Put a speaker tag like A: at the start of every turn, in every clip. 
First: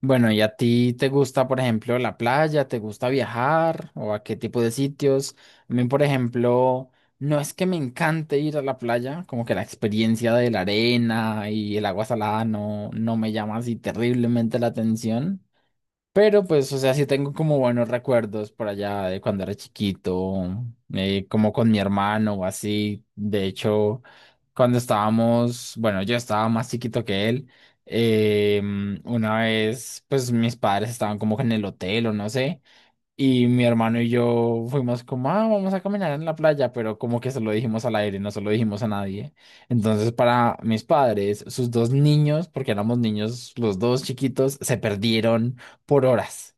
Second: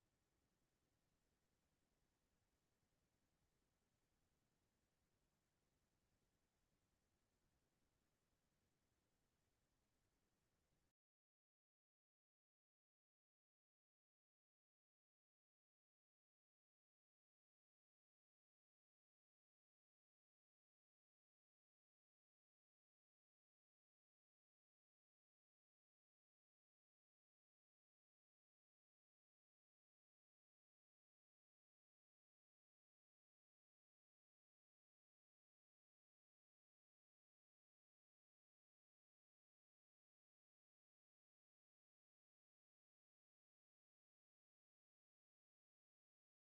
A: Bueno, ¿y a ti te gusta, por ejemplo, la playa? ¿Te gusta viajar? ¿O a qué tipo de sitios? A mí, por ejemplo, no es que me encante ir a la playa, como que la experiencia de la arena y el agua salada no me llama así terriblemente la atención. Pero pues, o sea, sí tengo como buenos recuerdos por allá de cuando era chiquito, como con mi hermano o así. De hecho, cuando estábamos, bueno, yo estaba más chiquito que él. eh, una vez, pues mis padres estaban como que en el hotel o no sé. Y mi hermano y yo fuimos como, ah, vamos a caminar en la playa, pero como que se lo dijimos al aire, no se lo dijimos a nadie. Entonces, para mis padres, sus dos niños, porque éramos niños los dos chiquitos, se perdieron por horas.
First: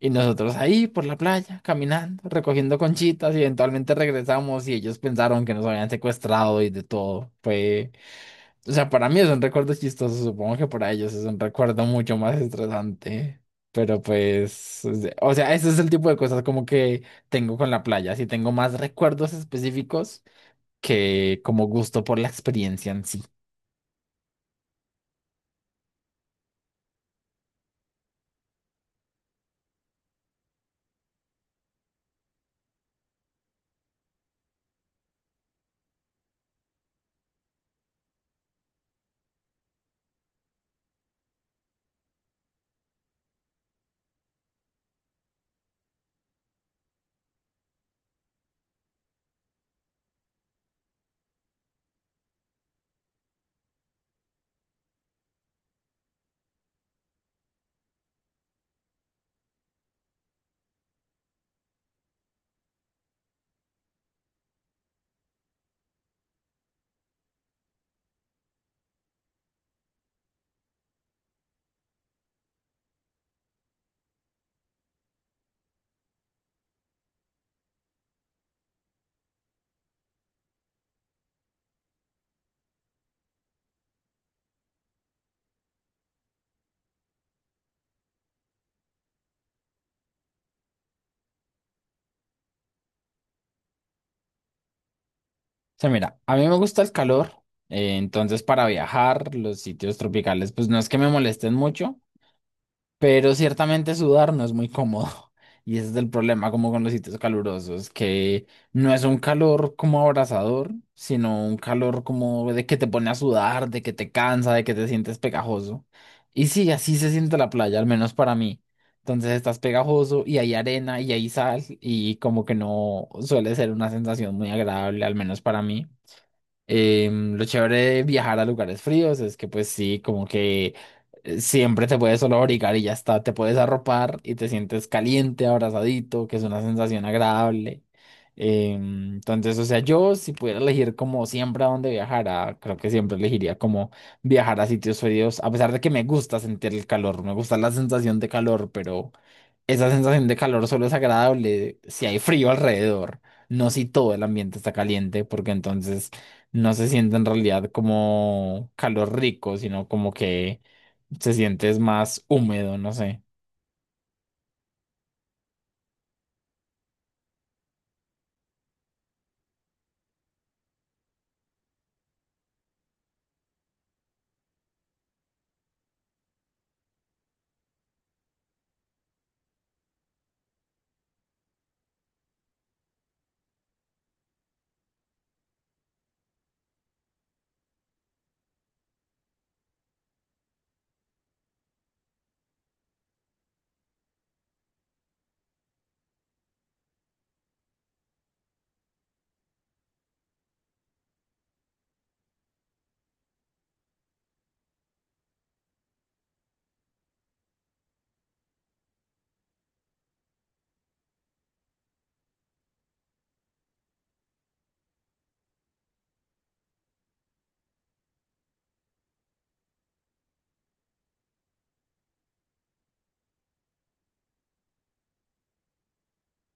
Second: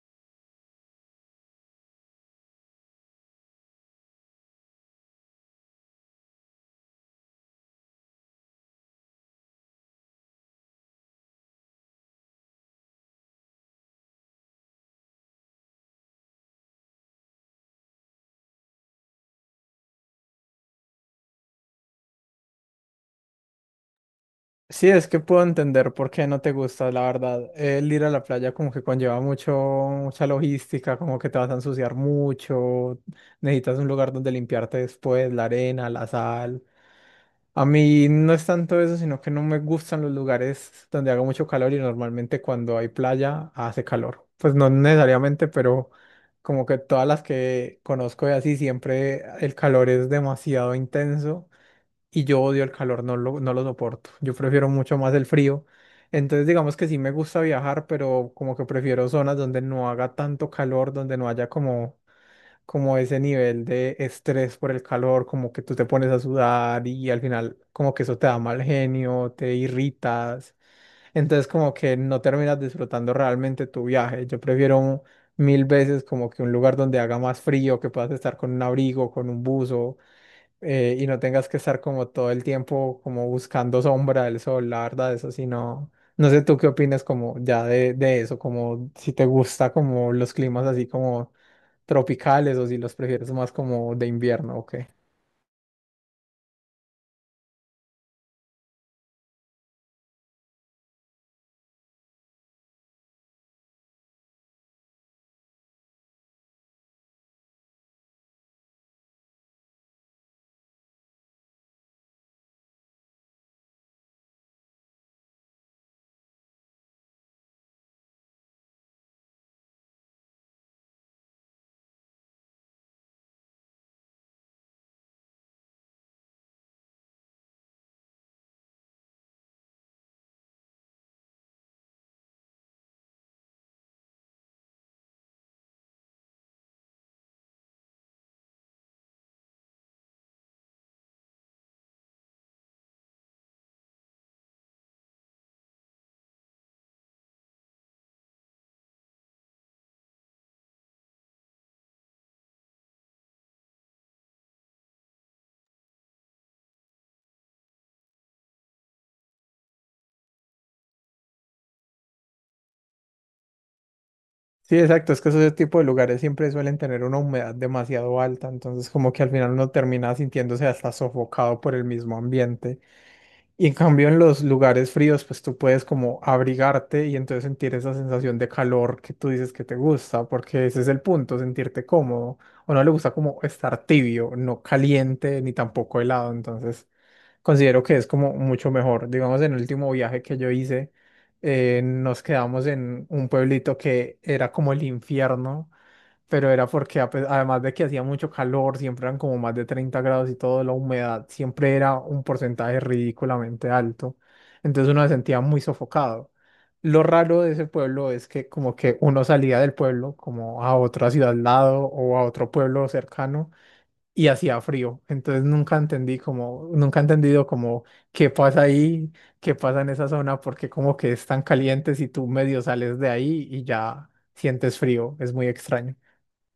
A: Y nosotros ahí por la playa, caminando, recogiendo conchitas y eventualmente regresamos y ellos pensaron que nos habían secuestrado y de todo. Fue, o sea, para mí es un recuerdo chistoso, supongo que para ellos es un recuerdo mucho más estresante. Pero pues, o sea, ese es el tipo de cosas como que tengo con la playa. Sí tengo más recuerdos específicos que como gusto por la experiencia en sí.
B: Sí, es que puedo entender por qué no te gusta, la verdad. El ir a la playa como que conlleva mucha logística, como que te vas a ensuciar mucho, necesitas un lugar donde limpiarte después, la arena, la sal. A mí no es tanto eso, sino que no me gustan los lugares donde haga mucho calor y normalmente cuando hay playa hace calor. Pues no necesariamente, pero como que todas las que conozco y así siempre el calor es demasiado intenso y yo odio el calor, no lo soporto. Yo prefiero mucho más el frío. Entonces, digamos que sí me gusta viajar, pero como que prefiero zonas donde no haga tanto calor, donde no haya como, como ese nivel de estrés por el calor, como que tú te pones a sudar y al final como que eso te da mal genio, te irritas. Entonces, como que no terminas disfrutando realmente tu viaje. Yo prefiero mil veces como que un lugar donde haga más frío, que puedas estar con un abrigo, con un buzo, y no tengas que estar como todo el tiempo como buscando sombra del sol, la verdad, eso sí no, no sé tú qué opinas como ya de eso, como si te gusta como los climas así como tropicales o si los prefieres más como de invierno o qué.
A: O sea, mira, a mí me gusta el calor, entonces para viajar, los sitios tropicales, pues no es que me molesten mucho. Pero ciertamente sudar no es muy cómodo. Y ese es el problema como con los sitios calurosos, que no es un calor como abrasador, sino un calor como de que te pone a sudar, de que te cansa, de que te sientes pegajoso. Y sí, así se siente la playa, al menos para mí. Entonces estás pegajoso y hay arena y hay sal y como que no suele ser una sensación muy agradable, al menos para mí. Lo chévere de viajar a lugares fríos es que pues sí, como que siempre te puedes solo abrigar y ya está, te puedes arropar y te sientes caliente, abrazadito, que es una sensación agradable. Entonces, o sea, yo si pudiera elegir como siempre a dónde viajara, creo que siempre elegiría como viajar a sitios fríos, a pesar de que me gusta sentir el calor, me gusta la sensación de calor, pero... Esa sensación de calor solo es agradable si hay frío alrededor, no si todo el ambiente está caliente, porque entonces no se siente en realidad como calor rico, sino como que se siente es más húmedo, no sé.
B: Sí, exacto, es que esos tipo de lugares siempre suelen tener una humedad demasiado alta, entonces como que al final uno termina sintiéndose hasta sofocado por el mismo ambiente. Y en cambio en los lugares fríos, pues tú puedes como abrigarte y entonces sentir esa sensación de calor que tú dices que te gusta, porque ese es el punto, sentirte cómodo. O no le gusta como estar tibio, no caliente ni tampoco helado. Entonces considero que es como mucho mejor. Digamos, en el último viaje que yo hice, nos quedamos en un pueblito que era como el infierno, pero era porque además de que hacía mucho calor, siempre eran como más de 30 grados y todo, la humedad siempre era un porcentaje ridículamente alto. Entonces uno se sentía muy sofocado. Lo raro de ese pueblo es que como que uno salía del pueblo como a otra ciudad al lado o a otro pueblo cercano y hacía frío. Entonces nunca he entendido como qué pasa ahí, qué pasa en esa zona, porque como que es tan caliente si tú medio sales de ahí y ya sientes frío. Es muy extraño.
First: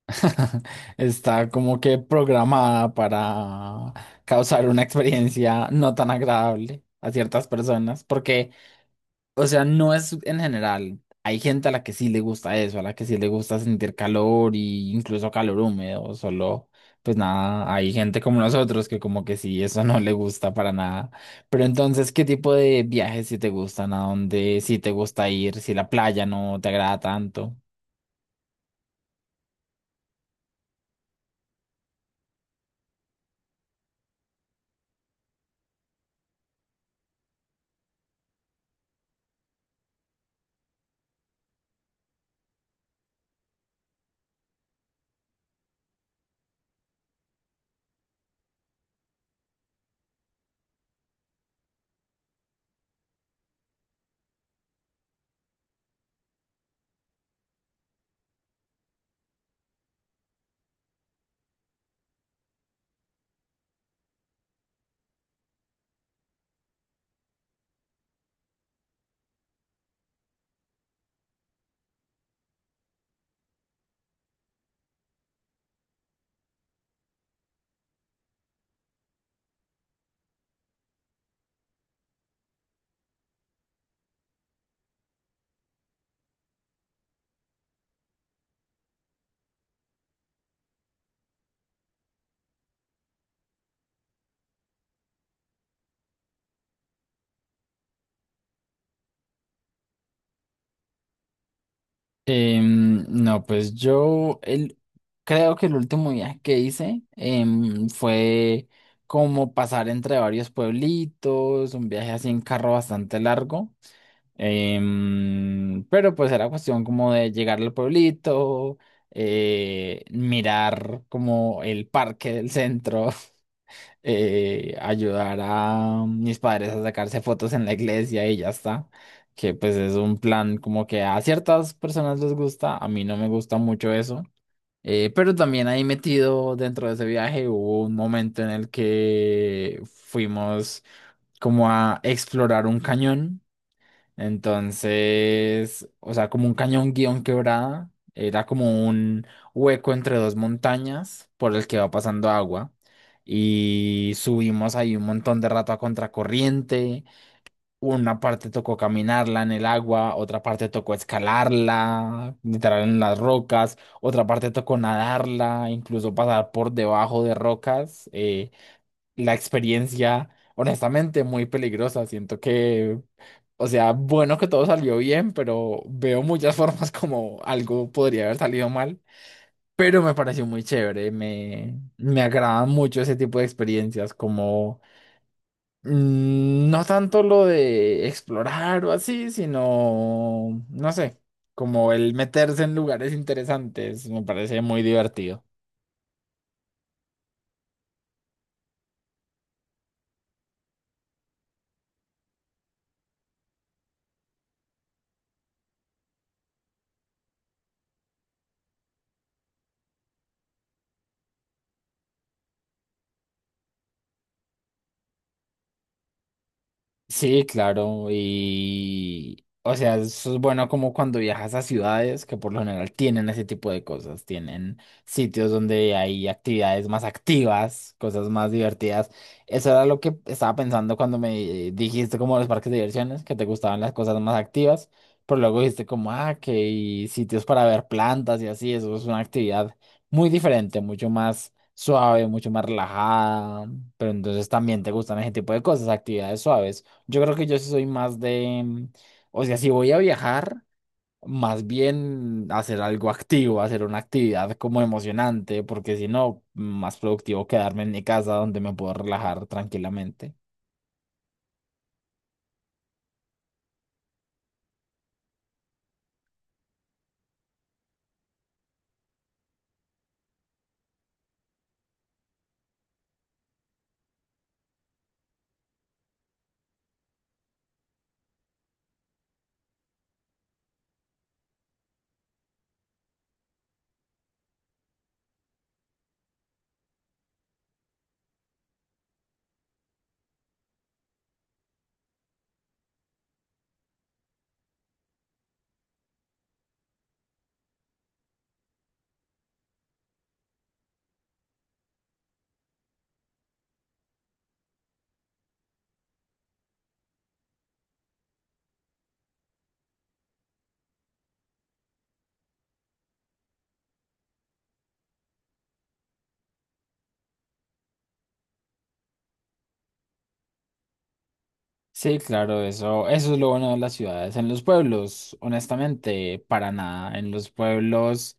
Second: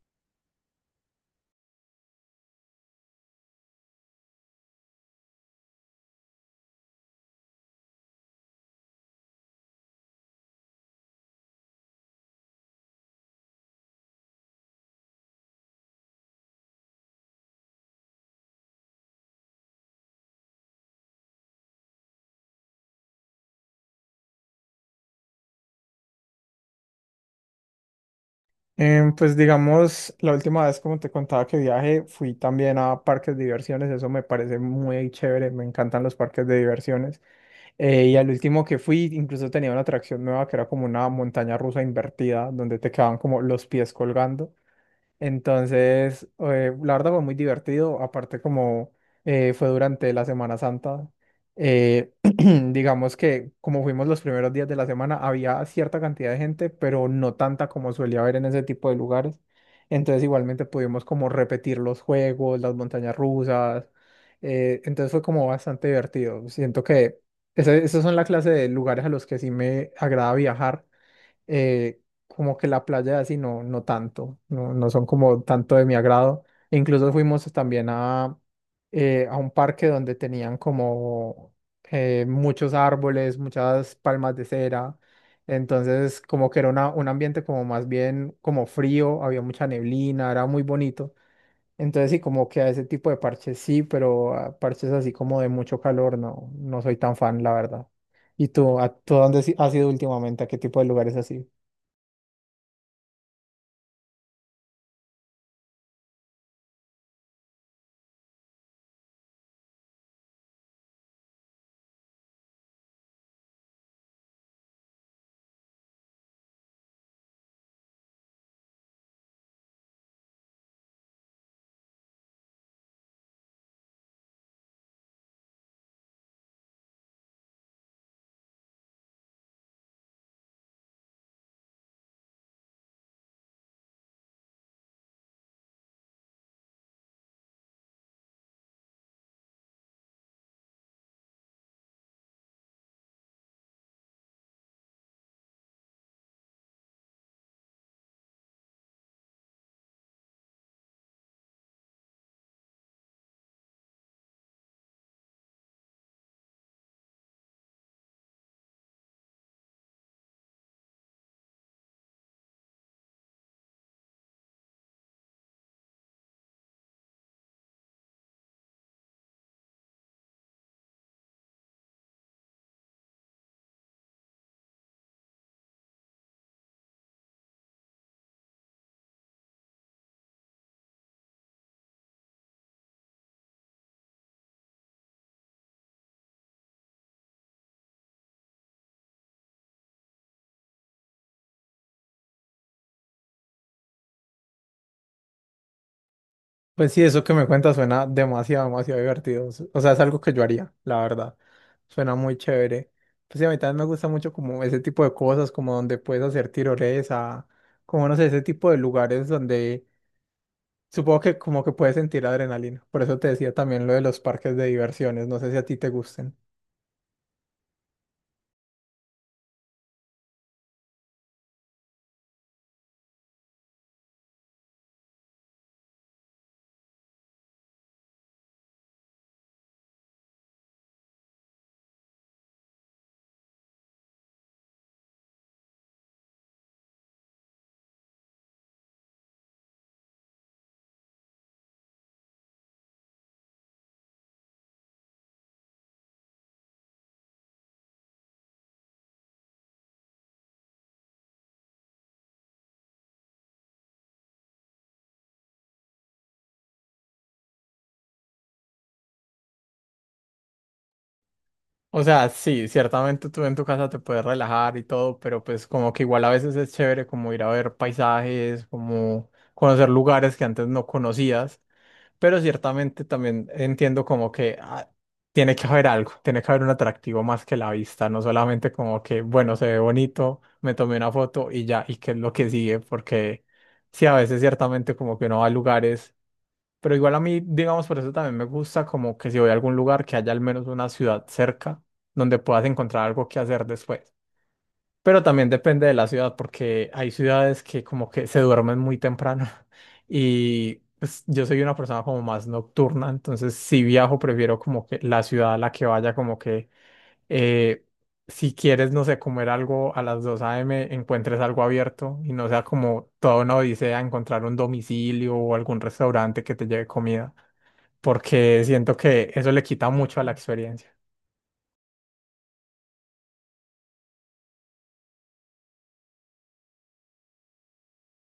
A: Está como que programada para causar una experiencia no tan agradable a ciertas personas, porque, o sea, no es en general. Hay gente a la que sí le gusta eso, a la que sí le gusta sentir calor y incluso calor húmedo, solo, pues nada, hay gente como nosotros que como que sí, eso no le gusta para nada. Pero entonces, ¿qué tipo de viajes sí te gustan? ¿A dónde sí te gusta ir? Si la playa no te agrada tanto.
B: Pues digamos, la última vez, como te contaba que viaje, fui también a parques de diversiones, eso me parece muy chévere, me encantan los parques de diversiones. Y al último que fui, incluso tenía una atracción nueva que era como una montaña rusa invertida, donde te quedaban como los pies colgando. Entonces, la verdad fue muy divertido, aparte como fue durante la Semana Santa, eh, digamos que como fuimos los primeros días de la semana, había cierta cantidad de gente, pero no tanta como suele haber en ese tipo de lugares. Entonces, igualmente pudimos como repetir los juegos, las montañas rusas. Entonces fue como bastante divertido. Siento que esos son la clase de lugares a los que sí me agrada viajar, eh, como que la playa así no, no tanto, no, no son como tanto de mi agrado. E incluso fuimos también a un parque donde tenían como muchos árboles, muchas palmas de cera. Entonces como que era un ambiente como más bien como frío, había mucha neblina, era muy bonito. Entonces sí, como que a ese tipo de parches sí, pero a parches así como de mucho calor, no, no soy tan fan, la verdad. ¿Y tú, tú dónde has ido últimamente? ¿A qué tipo de lugares así?
A: No, pues creo que el último viaje que hice fue como pasar entre varios pueblitos, un viaje así en carro bastante largo. Pero pues era cuestión como de llegar al pueblito, mirar como el parque del centro. Ayudar a mis padres a sacarse fotos en la iglesia y ya está. Que pues es un plan como que a ciertas personas les gusta, a mí no me gusta mucho eso. Pero también ahí metido dentro de ese viaje hubo un momento en el que fuimos como a explorar un cañón. Entonces, o sea, como un cañón guión quebrada, era como un hueco entre dos montañas por el que va pasando agua. Y subimos ahí un montón de rato a contracorriente. Una parte tocó caminarla en el agua, otra parte tocó escalarla, literal en las rocas, otra parte tocó nadarla, incluso pasar por debajo de rocas. La experiencia, honestamente, muy peligrosa. Siento que, o sea, bueno que todo salió bien, pero veo muchas formas como algo podría haber salido mal. Pero me pareció muy chévere, me agradan mucho ese tipo de experiencias, como no tanto lo de explorar o así, sino, no sé, como el meterse en lugares interesantes, me parece muy divertido.
B: Pues sí, eso que me cuentas suena demasiado, demasiado divertido. O sea, es algo que yo haría, la verdad. Suena muy chévere. Pues sí, a mí también me gusta mucho como ese tipo de cosas, como donde puedes hacer tirolesa, como no sé, ese tipo de lugares donde supongo que como que puedes sentir adrenalina. Por eso te decía también lo de los parques de diversiones. No sé si a ti te gusten.
A: Sí, claro, y o sea, eso es bueno como cuando viajas a ciudades que por lo general tienen ese tipo de cosas, tienen sitios donde hay actividades más activas, cosas más divertidas. Eso era lo que estaba pensando cuando me dijiste como los parques de diversiones, que te gustaban las cosas más activas, pero luego dijiste como, ah, que hay sitios para ver plantas y así, eso es una actividad muy diferente, mucho más suave, mucho más relajada, pero entonces también te gustan ese tipo de cosas, actividades suaves. Yo creo que yo sí soy más de, o sea, si voy a viajar, más bien hacer algo activo, hacer una actividad como emocionante, porque si no, más productivo quedarme en mi casa donde me puedo relajar tranquilamente.
B: O sea, sí, ciertamente tú en tu casa te puedes relajar y todo, pero pues como que igual a veces es chévere como ir a ver paisajes, como conocer lugares que antes no conocías. Pero ciertamente también entiendo como que ah, tiene que haber algo, tiene que haber un atractivo más que la vista, no solamente como que, bueno, se ve bonito, me tomé una foto y ya, y qué es lo que sigue, porque sí, a veces ciertamente como que uno va a lugares, pero igual a mí, digamos, por eso también me gusta como que si voy a algún lugar, que haya al menos una ciudad cerca donde puedas encontrar algo que hacer después. Pero también depende de la ciudad, porque hay ciudades que como que se duermen muy temprano y pues, yo soy una persona como más nocturna, entonces si viajo prefiero como que la ciudad a la que vaya, como que eh, si quieres, no sé, comer algo a las 2 a.m., encuentres algo abierto y no sea como toda una odisea encontrar un domicilio o algún restaurante que te lleve comida, porque siento que eso le quita mucho a la experiencia.
A: Sí, claro, eso es lo bueno de las ciudades. En los pueblos, honestamente, para nada. En los pueblos.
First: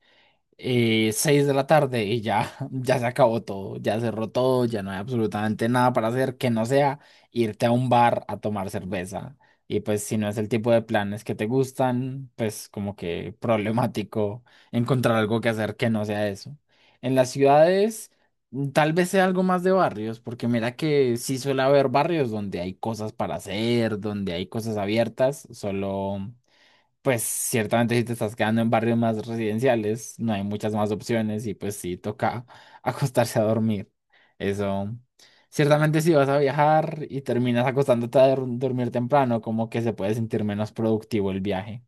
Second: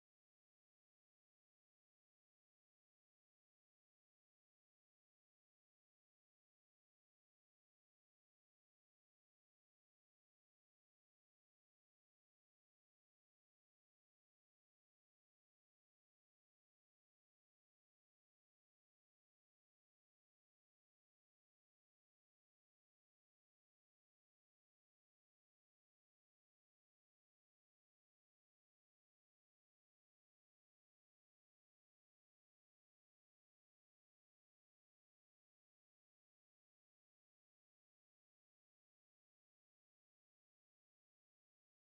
A: 6 de la tarde y ya, ya se acabó todo, ya cerró todo, ya no hay absolutamente nada para hacer que no sea irte a un bar a tomar cerveza. Y pues si no es el tipo de planes que te gustan, pues como que problemático encontrar algo que hacer que no sea eso. En las ciudades tal vez sea algo más de barrios, porque mira que sí suele haber barrios donde hay cosas para hacer, donde hay cosas abiertas, solo... Pues ciertamente si te estás quedando en barrios más residenciales, no hay muchas más opciones y pues sí toca acostarse a dormir. Eso, ciertamente si vas a viajar y terminas acostándote a dormir temprano, como que se puede sentir menos productivo el viaje.